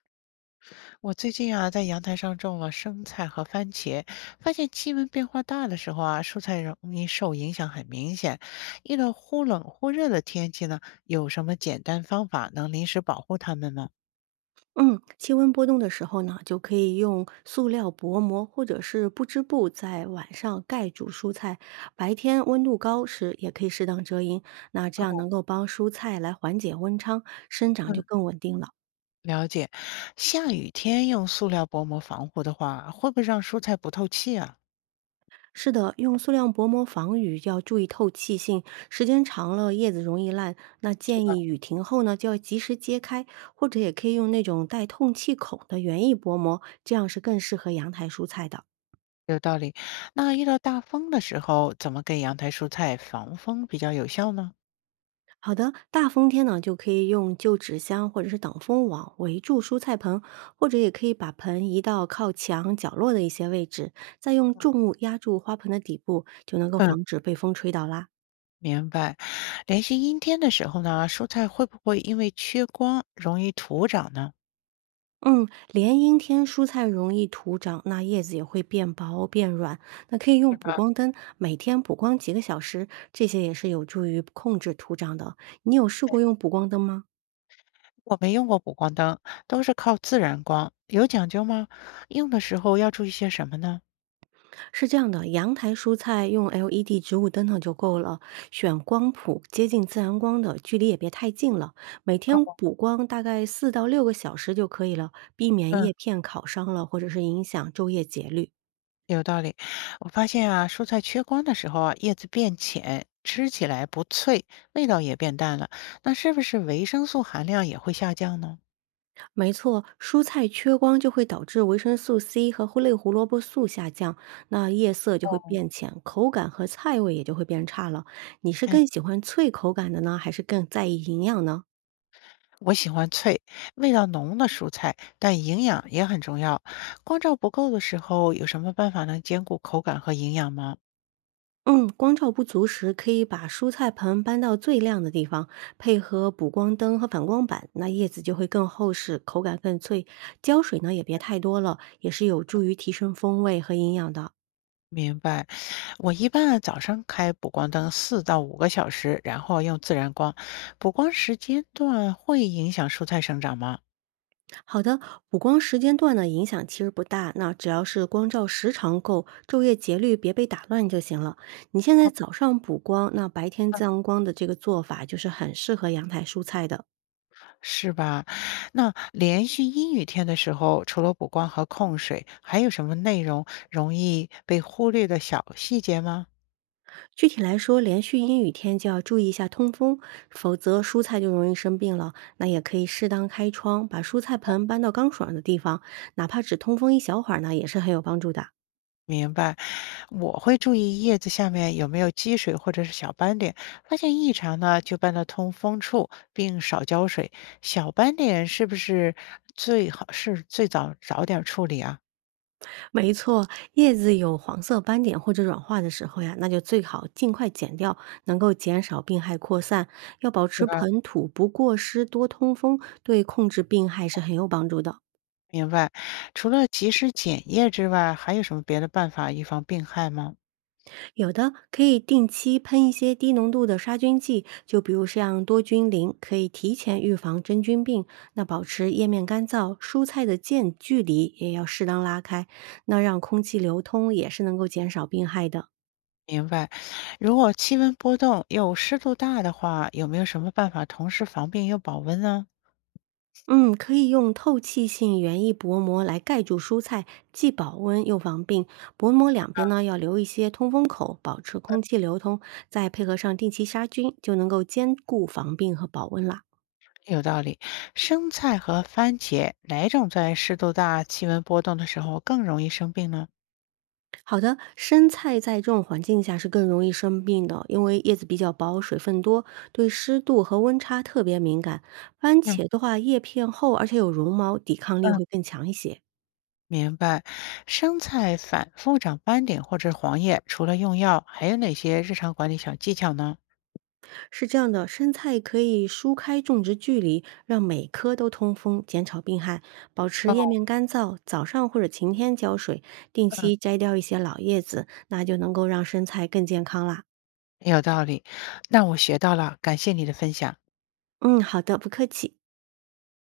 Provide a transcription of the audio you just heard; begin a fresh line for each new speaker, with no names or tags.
我最近啊，在阳台上种了生菜和番茄，发现气温变化大的时候啊，蔬菜容易受影响很明显。遇到忽冷忽热的天气呢，有什么简单方法能临时保护它们吗？
嗯，气温波动的时候呢，就可以用塑料薄膜或者是不织布在晚上盖住蔬菜，白天温度高时也可以适当遮阴，那这样
哦，
能够帮蔬菜来缓解温差，生长就
嗯，
更稳定了。
了解。下雨天用塑料薄膜防护的话，会不会让蔬菜不透气啊？
是的，用塑料薄膜防雨要注意透气性，时间长了叶子容易烂。那
是
建
吧？
议雨停后呢，就要及时揭开，或者也可以用那种带透气孔的园艺薄膜，这样是更适合阳台蔬菜的。
有道理。那遇到大风的时候，怎么给阳台蔬菜防风比较有效呢？
好的，大风天呢，就可以用旧纸箱或者是挡风网围住蔬菜盆，或者也可以把盆移到靠墙角落的一些位置，再用重物压住花盆的底部，就能够
嗯。
防止被风吹倒啦。
明白。连续阴天的时候呢，蔬菜会不会因为缺光容易徒长呢？
嗯，连阴天蔬菜容易徒长，那叶子也会变薄变软。那可以用补光灯，每天补光几个小时，这些也是有助于控制徒长的。你有试过用补光灯吗？
我没用过补光灯，都是靠自然光，有讲究吗？用的时候要注意些什么呢？
是这样的，阳台蔬菜用 LED 植物灯呢就够了，选光谱接近自然光的，距离也别太近了。每天
哦，
补光大概4到6个小时就可以了，避免
嗯，
叶片烤伤了或者是影响昼夜节律。
有道理。我发现啊，蔬菜缺光的时候啊，叶子变浅，吃起来不脆，味道也变淡了。那是不是维生素含量也会下降呢？
没错，蔬菜缺光就会导致维生素 C 和胡类胡萝卜素下降，那叶色就会变浅，口感和菜味也就会变差了。你是
哎，
更喜欢脆口感的呢，还是更在意营养呢？
我喜欢脆、味道浓的蔬菜，但营养也很重要。光照不够的时候，有什么办法能兼顾口感和营养吗？
嗯，光照不足时，可以把蔬菜盆搬到最亮的地方，配合补光灯和反光板，那叶子就会更厚实，口感更脆。浇水呢也别太多了，也是有助于提升风味和营养的。
明白，我一般啊早上开补光灯4到5个小时，然后用自然光。补光时间段会影响蔬菜生长吗？
好的，补光时间段呢影响其实不大，那只要是光照时长够，昼夜节律别被打乱就行了。你现在早上补光，那白天自然光的这个做法就是很适合阳台蔬菜的。
是吧？那连续阴雨天的时候，除了补光和控水，还有什么内容容易被忽略的小细节吗？
具体来说，连续阴雨天就要注意一下通风，否则蔬菜就容易生病了。那也可以适当开窗，把蔬菜盆搬到刚爽的地方，哪怕只通风一小会儿呢，也是很有帮助的。
明白，我会注意叶子下面有没有积水或者是小斑点，发现异常呢就搬到通风处，并少浇水。小斑点是不是最好是最早早点处理啊？
没错，叶子有黄色斑点或者软化的时候呀，那就最好尽快剪掉，能够减少病害扩散。要保持
对吧？
盆土不过湿、多通风，对控制病害是很有帮助的。
明白。除了及时剪叶之外，还有什么别的办法预防病害吗？
有的可以定期喷一些低浓度的杀菌剂，就比如像多菌灵，可以提前预防真菌病。那保持叶面干燥，蔬菜的间距离也要适当拉开，那让空气流通也是能够减少病害的。
明白。如果气温波动又湿度大的话，有没有什么办法同时防病又保温呢？
嗯，可以用透气性园艺薄膜来盖住蔬菜，既保温又防病。薄膜两边呢要留一些通风口，保持空气流通，再配合上定期杀菌，就能够兼顾防病和保温啦。
有道理，生菜和番茄哪种在湿度大、气温波动的时候更容易生病呢？
好的，生菜在这种环境下是更容易生病的，因为叶子比较薄，水分多，对湿度和温差特别敏感。番
嗯，
茄的话，叶片厚，而且有绒毛，抵抗力
嗯，
会更强一些。
明白。生菜反复长斑点或者黄叶，除了用药，还有哪些日常管理小技巧呢？
是这样的，生菜可以疏开种植距离，让每棵都通风，减少病害，保持
哦，
叶面干燥。早上或者晴天浇水，定
嗯。
期摘掉一些老叶子，那就能够让生菜更健康啦。
有道理，那我学到了，感谢你的分享。
嗯，好的，不客气。